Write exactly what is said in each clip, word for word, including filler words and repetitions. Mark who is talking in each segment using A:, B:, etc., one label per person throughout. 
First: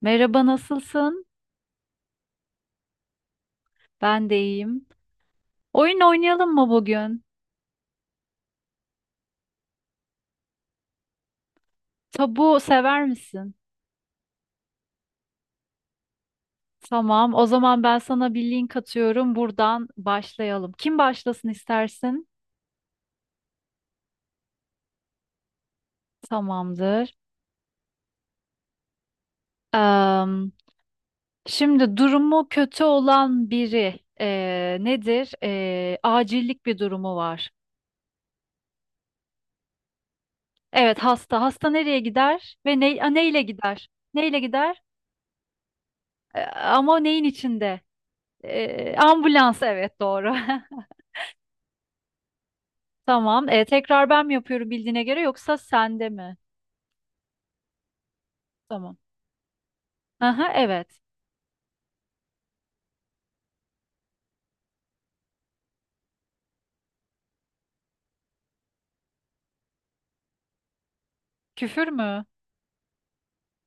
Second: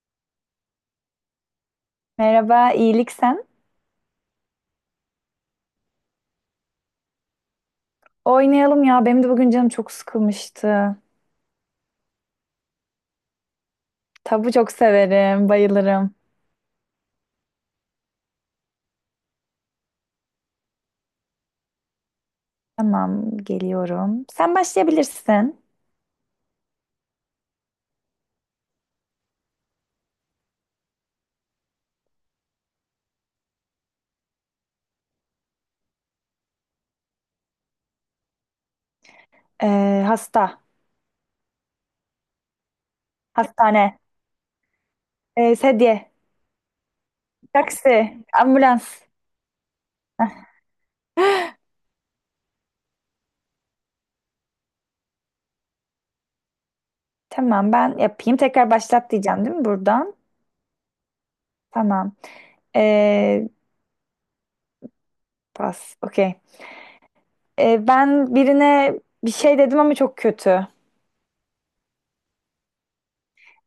A: Merhaba, nasılsın?
B: Merhaba, iyilik sen?
A: Ben de iyiyim. Oyun oynayalım mı bugün?
B: Oynayalım ya. Benim de bugün canım çok sıkılmıştı.
A: Tabu sever misin?
B: Tabu çok severim, bayılırım.
A: Tamam, o zaman ben sana bir link atıyorum. Buradan başlayalım. Kim başlasın istersin?
B: Tamam, geliyorum. Sen başlayabilirsin.
A: Tamamdır. Am, şimdi durumu kötü olan biri eee, nedir? Eee, acillik bir durumu var.
B: Ee, hasta,
A: Evet, hasta. Hasta nereye gider ve ne, a, neyle gider?
B: hastane,
A: Neyle gider?
B: ee, sedye,
A: E, ama neyin içinde?
B: taksi, ambulans.
A: E, ambulans, evet doğru.
B: Heh,
A: Tamam. E, tekrar ben mi yapıyorum bildiğine göre yoksa sende mi?
B: tamam, ben yapayım. Tekrar
A: Tamam.
B: başlat diyeceğim değil mi buradan?
A: Aha, evet.
B: Tamam. Ee, pas, okey. Ee, ben birine bir şey dedim ama çok kötü.
A: Küfür mü?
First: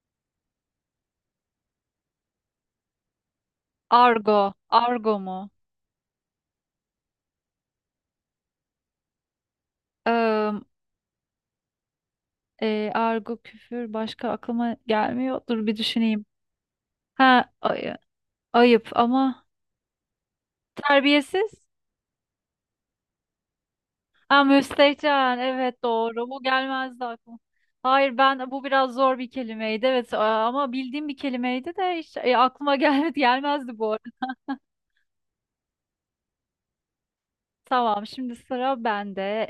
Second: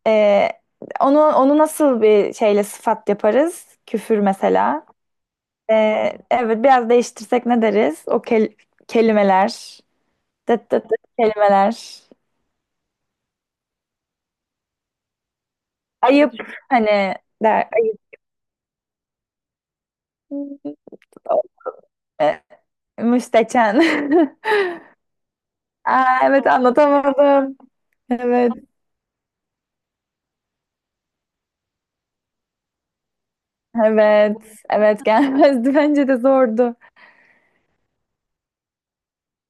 B: Ee, onu onu nasıl bir şeyle sıfat yaparız? Küfür
A: Argo.
B: mesela.
A: Argo mu?
B: Ee, evet biraz değiştirsek ne deriz? O kel- kelimeler.
A: Im,
B: Dıt dıt dıt kelimeler.
A: e, argo, küfür başka aklıma gelmiyor. Dur bir düşüneyim.
B: Ayıp hani
A: Ha,
B: der.
A: ay-
B: Ayıp.
A: ayıp ama terbiyesiz.
B: Ee, müsteçen.
A: Ha, müstehcen. Evet
B: Aa,
A: doğru. Bu
B: evet
A: gelmezdi aklıma.
B: anlatamadım.
A: Hayır ben
B: Evet.
A: bu biraz zor bir kelimeydi. Evet a- ama bildiğim bir kelimeydi de hiç e, aklıma gelmedi gelmezdi bu arada.
B: Evet. Evet gelmezdi. Bence de zordu.
A: Tamam şimdi sıra bende.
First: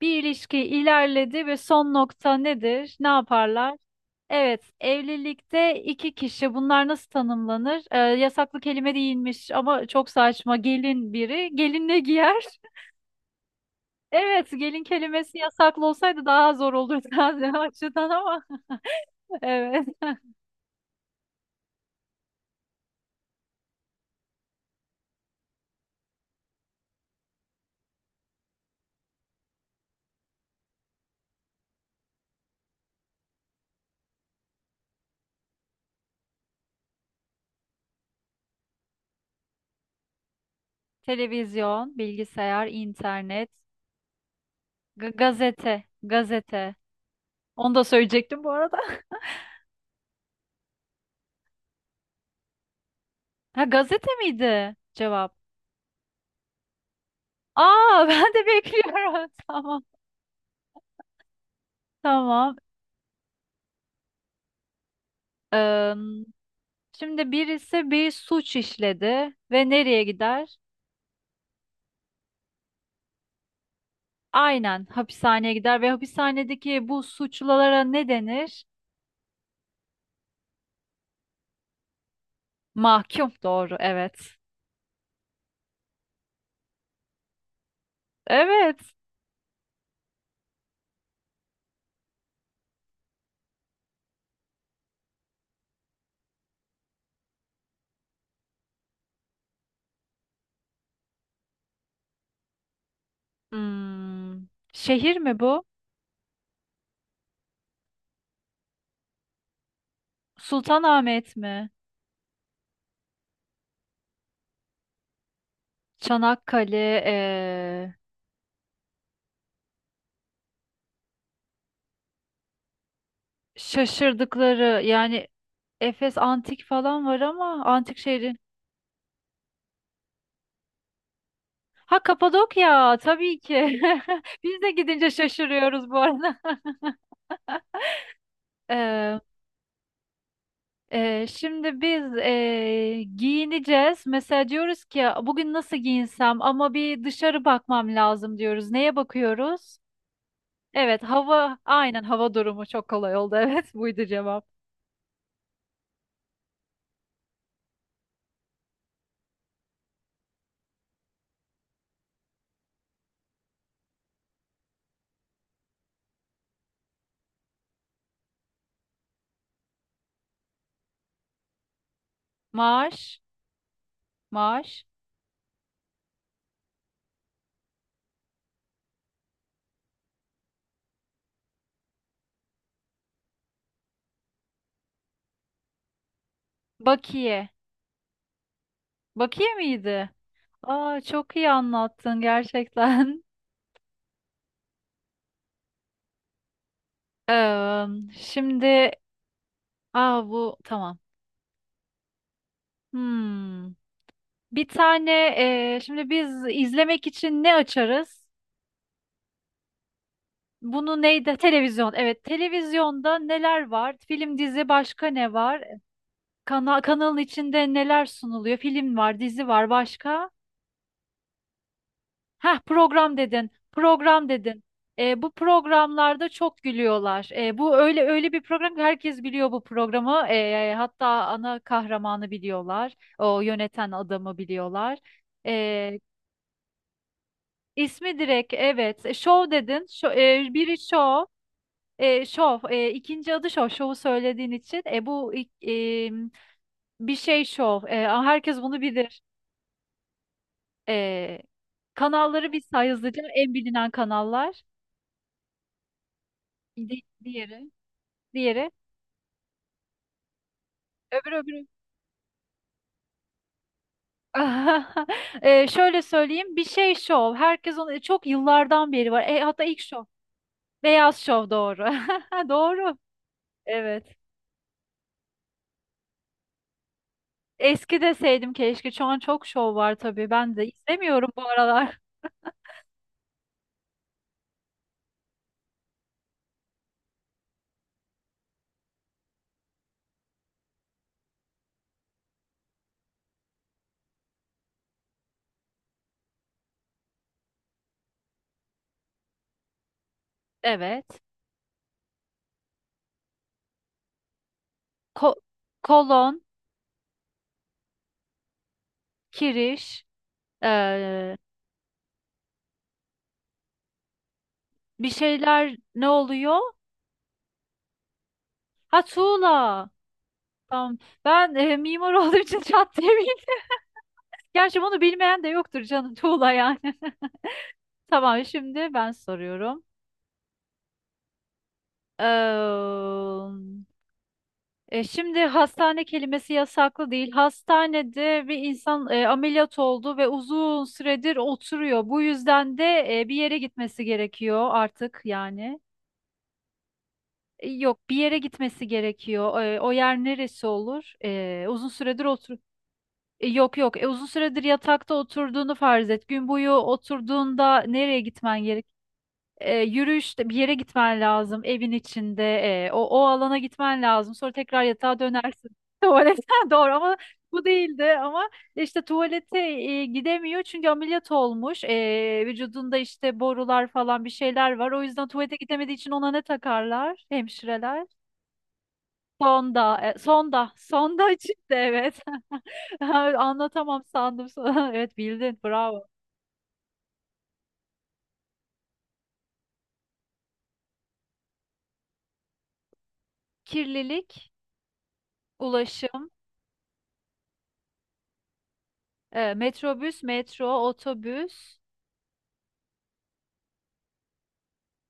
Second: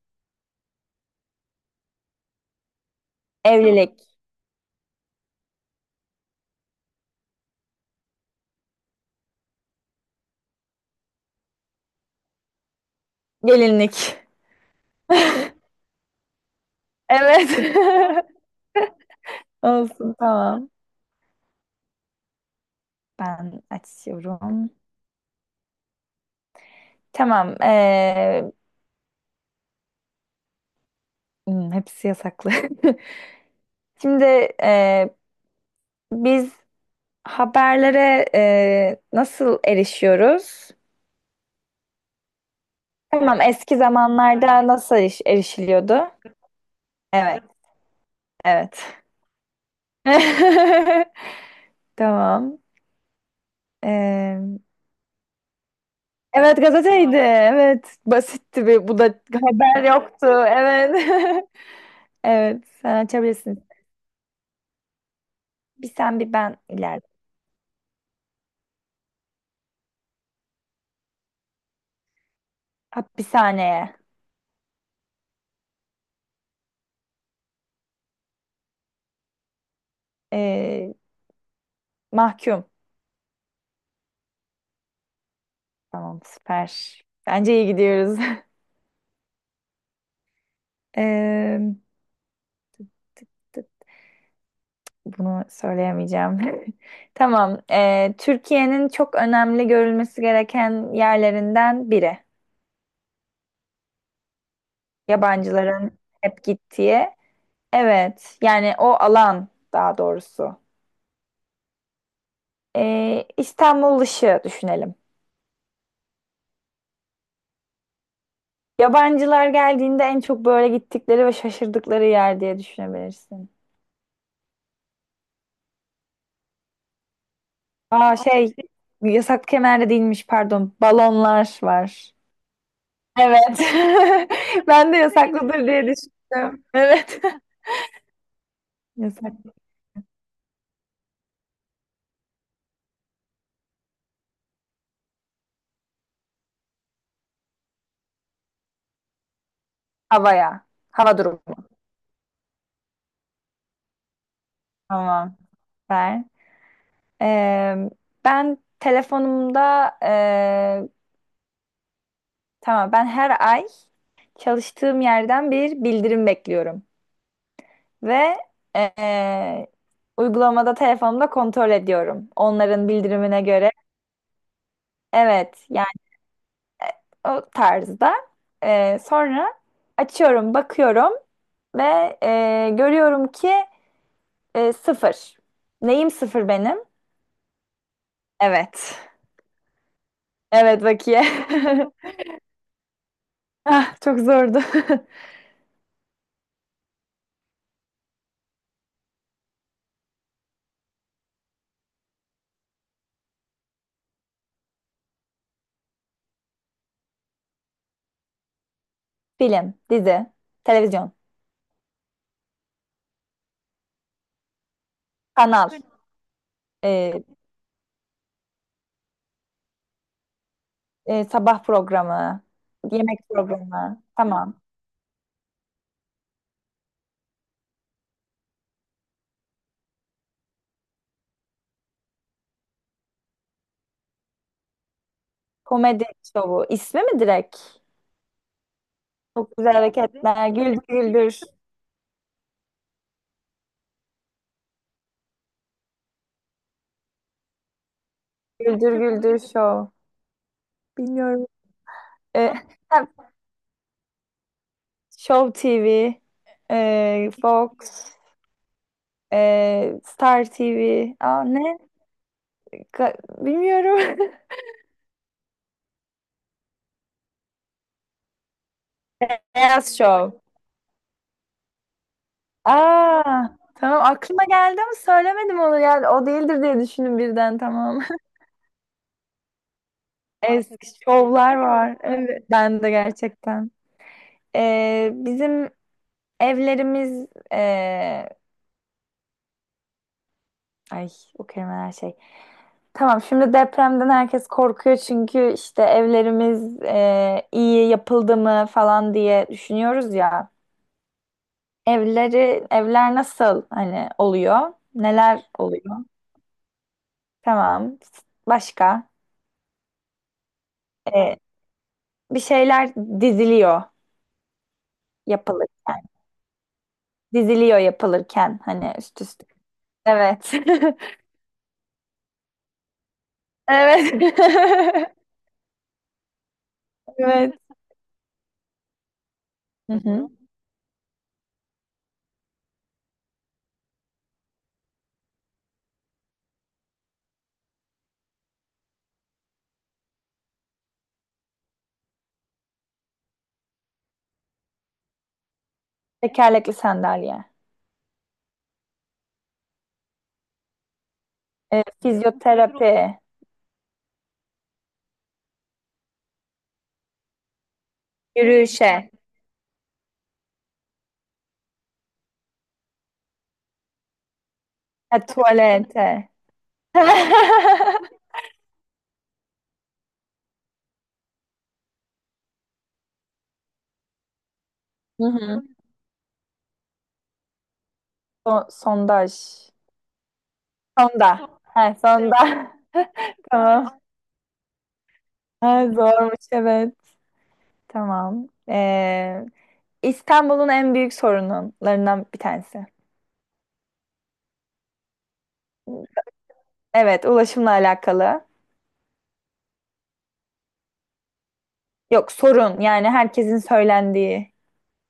A: Bir ilişki ilerledi ve son nokta nedir? Ne yaparlar?
B: Evlilik.
A: Evet, evlilikte iki kişi bunlar nasıl tanımlanır? Ee, yasaklı kelime değilmiş ama çok saçma. Gelin biri, gelin ne giyer?
B: Gelinlik.
A: Evet, gelin kelimesi yasaklı olsaydı daha zor olurdu o
B: Evet.
A: açıdan ama evet.
B: Olsun tamam. Ben açıyorum. Tamam. ee, hmm, hepsi yasaklı. Şimdi ee, biz haberlere e, nasıl erişiyoruz?
A: Televizyon, bilgisayar,
B: Tamam,
A: internet,
B: eski zamanlarda nasıl
A: g-
B: eriş-
A: gazete,
B: erişiliyordu?
A: gazete.
B: Evet,
A: Onu da söyleyecektim bu arada.
B: evet. Tamam.
A: Ha gazete
B: E,
A: miydi cevap?
B: evet, gazeteydi. Evet,
A: Aa ben de
B: basitti bir. Bu da
A: bekliyorum. Tamam.
B: haber yoktu. Evet.
A: Tamam.
B: Evet, sen açabilirsin. Bir sen
A: Eee,
B: bir ben ileride.
A: şimdi birisi bir suç işledi ve nereye gider?
B: Hapishaneye.
A: Aynen hapishaneye gider ve hapishanedeki bu suçlulara ne denir?
B: E, mahkum.
A: Mahkum doğru evet.
B: Tamam, süper. Bence iyi gidiyoruz.
A: Evet.
B: E, bunu söyleyemeyeceğim. Tamam. Ee, Türkiye'nin çok önemli görülmesi gereken yerlerinden biri.
A: Hmm, şehir mi bu?
B: Yabancıların hep gittiği. Evet. Yani o alan daha doğrusu.
A: Sultanahmet mi?
B: Ee, İstanbul dışı düşünelim.
A: Çanakkale, eee,
B: Yabancılar geldiğinde en çok böyle gittikleri ve şaşırdıkları yer diye düşünebilirsin.
A: şaşırdıkları yani Efes antik falan var ama antik
B: Aa
A: şehri.
B: şey yasak kemer değilmiş pardon. Balonlar
A: Ha
B: var.
A: Kapadokya tabii ki.
B: Evet.
A: Biz de
B: Ben de
A: gidince
B: yasaklıdır diye
A: şaşırıyoruz bu arada.
B: düşündüm. Evet. Yasak.
A: Ee, şimdi biz ee, giyineceğiz. Mesela diyoruz ki bugün nasıl giyinsem ama bir dışarı bakmam lazım diyoruz. Neye bakıyoruz?
B: Havaya.
A: Evet
B: Hava durumu.
A: hava aynen hava durumu çok kolay oldu. Evet buydu cevap.
B: Tamam. Ver. Ee, ben telefonumda ee, tamam ben her ay çalıştığım yerden bir bildirim bekliyorum ve ee, uygulamada telefonumda kontrol ediyorum. Onların
A: Maaş,
B: bildirimine göre.
A: maaş,
B: Evet, yani o tarzda. Ee, sonra açıyorum, bakıyorum ve ee, görüyorum ki ee, sıfır. Neyim sıfır benim?
A: bakiye.
B: Evet.
A: Bakiye miydi?
B: Evet
A: Aa,
B: bakiye.
A: çok iyi anlattın gerçekten.
B: Ah, çok zordu.
A: Ee, şimdi aa, bu tamam. Hmm. Bir tane, ee, şimdi biz izlemek için ne açarız?
B: Film, dizi,
A: Bunu
B: televizyon,
A: neydi? Televizyon. Evet, televizyonda neler var? Film, dizi, başka ne var?
B: kanal,
A: Kana kanalın
B: e,
A: içinde neler sunuluyor? Film var, dizi var, başka?
B: e, sabah programı,
A: Heh, program
B: yemek
A: dedin.
B: programı.
A: Program
B: Tamam.
A: dedin. E, bu programlarda çok gülüyorlar. E, bu öyle öyle bir program ki herkes biliyor bu programı. E, hatta ana kahramanı biliyorlar. O yöneten adamı biliyorlar. E,
B: Komedi şovu. İsmi mi direkt?
A: ismi direkt evet. E, Show
B: Çok güzel
A: dedin. Şo-
B: hareketler.
A: e, biri
B: Güldür
A: show.
B: güldür.
A: E, şov, e, ikinci adı şov, şovu söylediğin için. E, bu ilk- e, bir şey şov. E, herkes bunu
B: Güldür
A: bilir.
B: güldür şov.
A: E,
B: Bilmiyorum.
A: kanalları
B: E,
A: bir say
B: ha,
A: hızlıca. En bilinen kanallar.
B: Show T V,
A: Di-
B: e,
A: diğeri.
B: Fox,
A: Diğeri.
B: e, Star T V.
A: Öbürü
B: Aa,
A: öbürü.
B: ne? Ka- bilmiyorum.
A: E, şöyle söyleyeyim. Bir şey şov. Herkes onu çok yıllardan beri var. E, hatta ilk
B: Beyaz
A: şov.
B: Show.
A: Beyaz şov doğru. Doğru.
B: Aa, tamam
A: Evet.
B: aklıma geldi ama söylemedim onu yani o değildir diye düşündüm birden
A: Eski
B: tamam.
A: deseydim keşke. Şu an çok şov var tabii. Ben de
B: Eski
A: izlemiyorum bu
B: şovlar var.
A: aralar.
B: Evet. Ben de gerçekten. Ee, bizim evlerimiz ee, ay o kelimeler şey. Tamam şimdi depremden herkes korkuyor çünkü işte evlerimiz ee, iyi yapıldı mı falan diye düşünüyoruz ya.
A: Evet.
B: Evleri evler nasıl hani oluyor?
A: Ko-
B: Neler oluyor?
A: kolon.
B: Tamam. Başka?
A: Kiriş,
B: Ee,
A: eee,
B: bir şeyler diziliyor
A: bir şeyler
B: yapılırken.
A: ne oluyor?
B: Diziliyor yapılırken hani
A: Ha
B: üst üste.
A: tuğla.
B: Evet.
A: Tamam. Ben eee, mimar olduğum için çat diye bildim.
B: Evet.
A: Gerçi bunu bilmeyen de yoktur canım tuğla yani.
B: Evet.
A: Tamam şimdi ben soruyorum.
B: Hı hı.
A: Eee, e, şimdi hastane kelimesi yasaklı değil. Hastanede bir insan e, ameliyat oldu ve uzun süredir oturuyor. Bu yüzden de e, bir yere gitmesi gerekiyor artık yani.
B: Tekerlekli sandalye.
A: E, Yok bir yere gitmesi gerekiyor. E, o yer neresi olur? E,
B: Ee,
A: uzun süredir otur.
B: fizyoterapi.
A: E, yok yok. E, uzun süredir yatakta oturduğunu farz et. Gün boyu oturduğunda nereye gitmen gerek?
B: Yürüyüşe.
A: E, yürüyüşte bir yere gitmen lazım. Evin içinde e, o, o alana gitmen lazım. Sonra tekrar yatağa
B: Ha,
A: dönersin.
B: tuvalete.
A: Tuvaletten doğru ama bu değildi ama işte tuvalete e, gidemiyor çünkü ameliyat olmuş. E, vücudunda işte borular falan bir şeyler var. O
B: Hı
A: yüzden tuvalete
B: hı.
A: gidemediği için ona ne takarlar hemşireler?
B: So- sondaj.
A: Sonda, e, sonda,
B: Sonda.
A: sonda çıktı
B: Ha,
A: evet.
B: sonda. Tamam.
A: Anlatamam sandım sana. Evet bildin,
B: Ha,
A: bravo.
B: zormuş evet. Tamam. Ee, İstanbul'un en büyük sorunlarından bir tanesi.
A: Kirlilik, ulaşım,
B: Evet, ulaşımla alakalı.
A: e, metrobüs, metro, otobüs,
B: Yok sorun yani herkesin söylendiği.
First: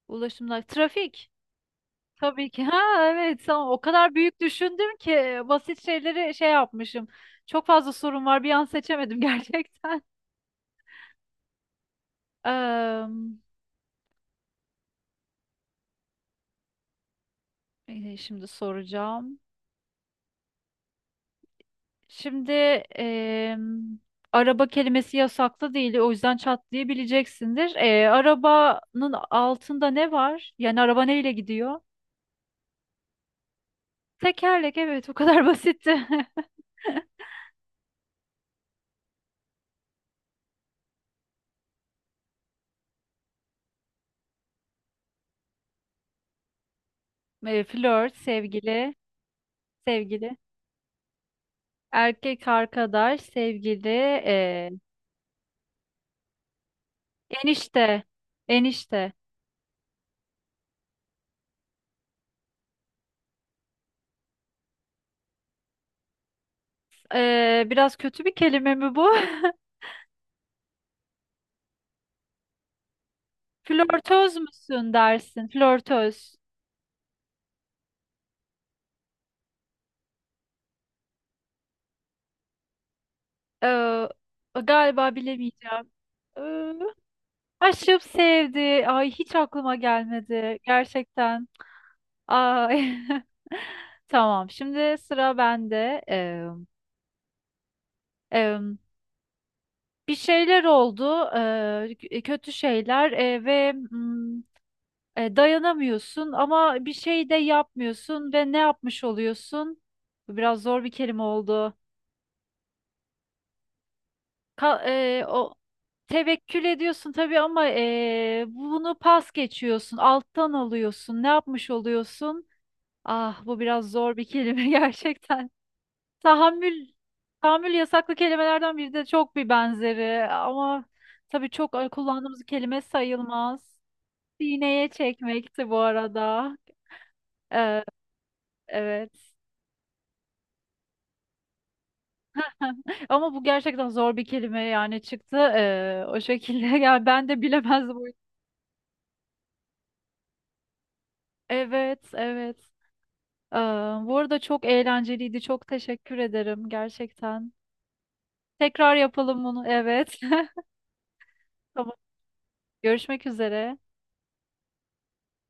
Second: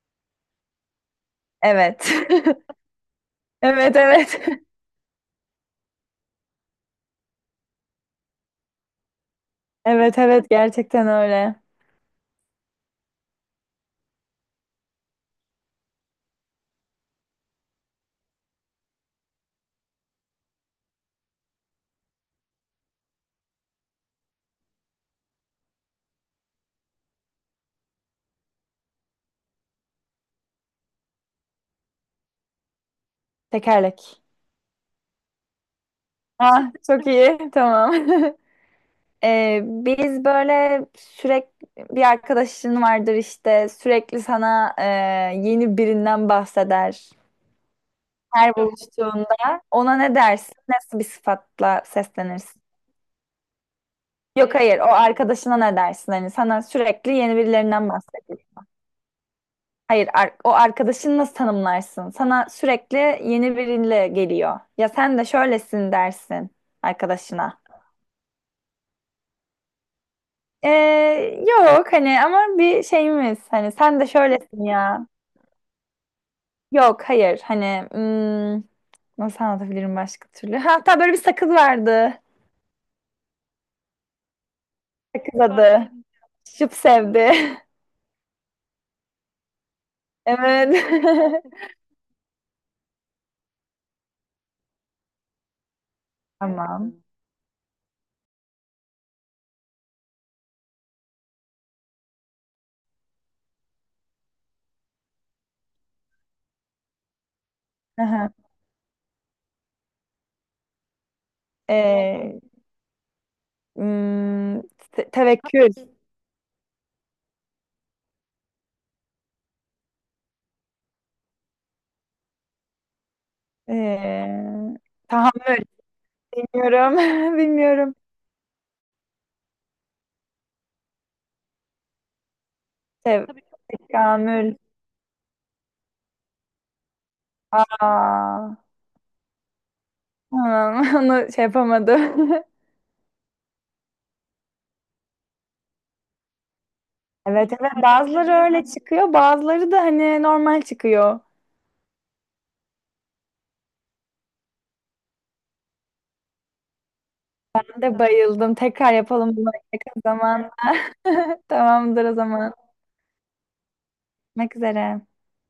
A: ulaşımlar, trafik.
B: Evet.
A: Tabii ki. Ha evet, tamam. O
B: Evet
A: kadar büyük
B: evet.
A: düşündüm ki e, basit şeyleri şey yapmışım. Çok fazla sorun var. Bir an seçemedim gerçekten.
B: Evet evet gerçekten öyle.
A: Eee, e, şimdi soracağım. Şimdi em, araba kelimesi yasaklı değil, o yüzden çat diye bileceksindir. E, arabanın altında ne var? Yani araba neyle gidiyor?
B: Tekerlek.
A: Tekerlek, evet, bu kadar basitti.
B: Ah çok iyi tamam. Ee, biz böyle sürekli bir arkadaşın vardır işte sürekli sana e, yeni birinden bahseder.
A: E, flört,
B: Her
A: sevgili,
B: buluştuğunda ona ne
A: sevgili,
B: dersin? Nasıl bir sıfatla
A: erkek
B: seslenirsin?
A: arkadaş, sevgili,
B: Yok
A: e,
B: hayır o arkadaşına ne dersin? Hani sana sürekli yeni
A: enişte,
B: birilerinden bahsediyor.
A: enişte.
B: Hayır, ar- o arkadaşını nasıl tanımlarsın? Sana sürekli yeni biriyle geliyor. Ya sen de şöylesin dersin arkadaşına.
A: E, biraz kötü bir kelime mi bu?
B: Ee, yok hani ama bir şeyimiz hani sen de
A: Flörtöz
B: şöylesin
A: müsün
B: ya.
A: dersin, flörtöz.
B: Yok hayır hani hmm, nasıl anlatabilirim başka türlü? Hatta böyle bir sakız vardı.
A: E, galiba
B: Sakız
A: bilemeyeceğim.
B: adı. Şıp sevdi.
A: Aşıp sevdi. Ay hiç aklıma gelmedi.
B: Evet.
A: Gerçekten. Ay. Tamam. Şimdi sıra bende. Ee,
B: Tamam.
A: e, bir şeyler oldu. Ee, k- kötü şeyler ee, ve mm, e, dayanamıyorsun ama bir şey de
B: Aha.
A: yapmıyorsun ve ne yapmış oluyorsun? Bu biraz zor bir kelime oldu.
B: Ee, hmm,
A: Ka-
B: te-
A: ee, o
B: tevekkül.
A: tevekkül ediyorsun tabii ama ee, bunu pas geçiyorsun. Alttan alıyorsun. Ne yapmış oluyorsun? Ah bu biraz zor bir kelime
B: Ee,
A: gerçekten.
B: tahammül.
A: Tahammül,
B: Bilmiyorum.
A: tahammül
B: Bilmiyorum.
A: yasaklı kelimelerden biri de çok bir benzeri ama tabii çok e, kullandığımız kelime
B: Sev tabii ki
A: sayılmaz.
B: Kamül.
A: Sineye çekmekti bu arada. Ee,
B: Aa,
A: evet.
B: tamam. Onu şey yapamadım.
A: Ama bu gerçekten zor bir kelime yani çıktı ee, o şekilde. Yani ben de
B: Evet evet
A: bilemezdim.
B: bazıları öyle çıkıyor bazıları da hani normal çıkıyor.
A: Evet, evet. Ee, bu arada çok eğlenceliydi. Çok teşekkür ederim gerçekten.
B: Ben de bayıldım. Tekrar
A: Tekrar
B: yapalım
A: yapalım
B: bunu
A: bunu.
B: yakın
A: Evet.
B: zaman.
A: Tamam.
B: Tamamdır o zaman.
A: Görüşmek üzere.
B: Görüşmek üzere.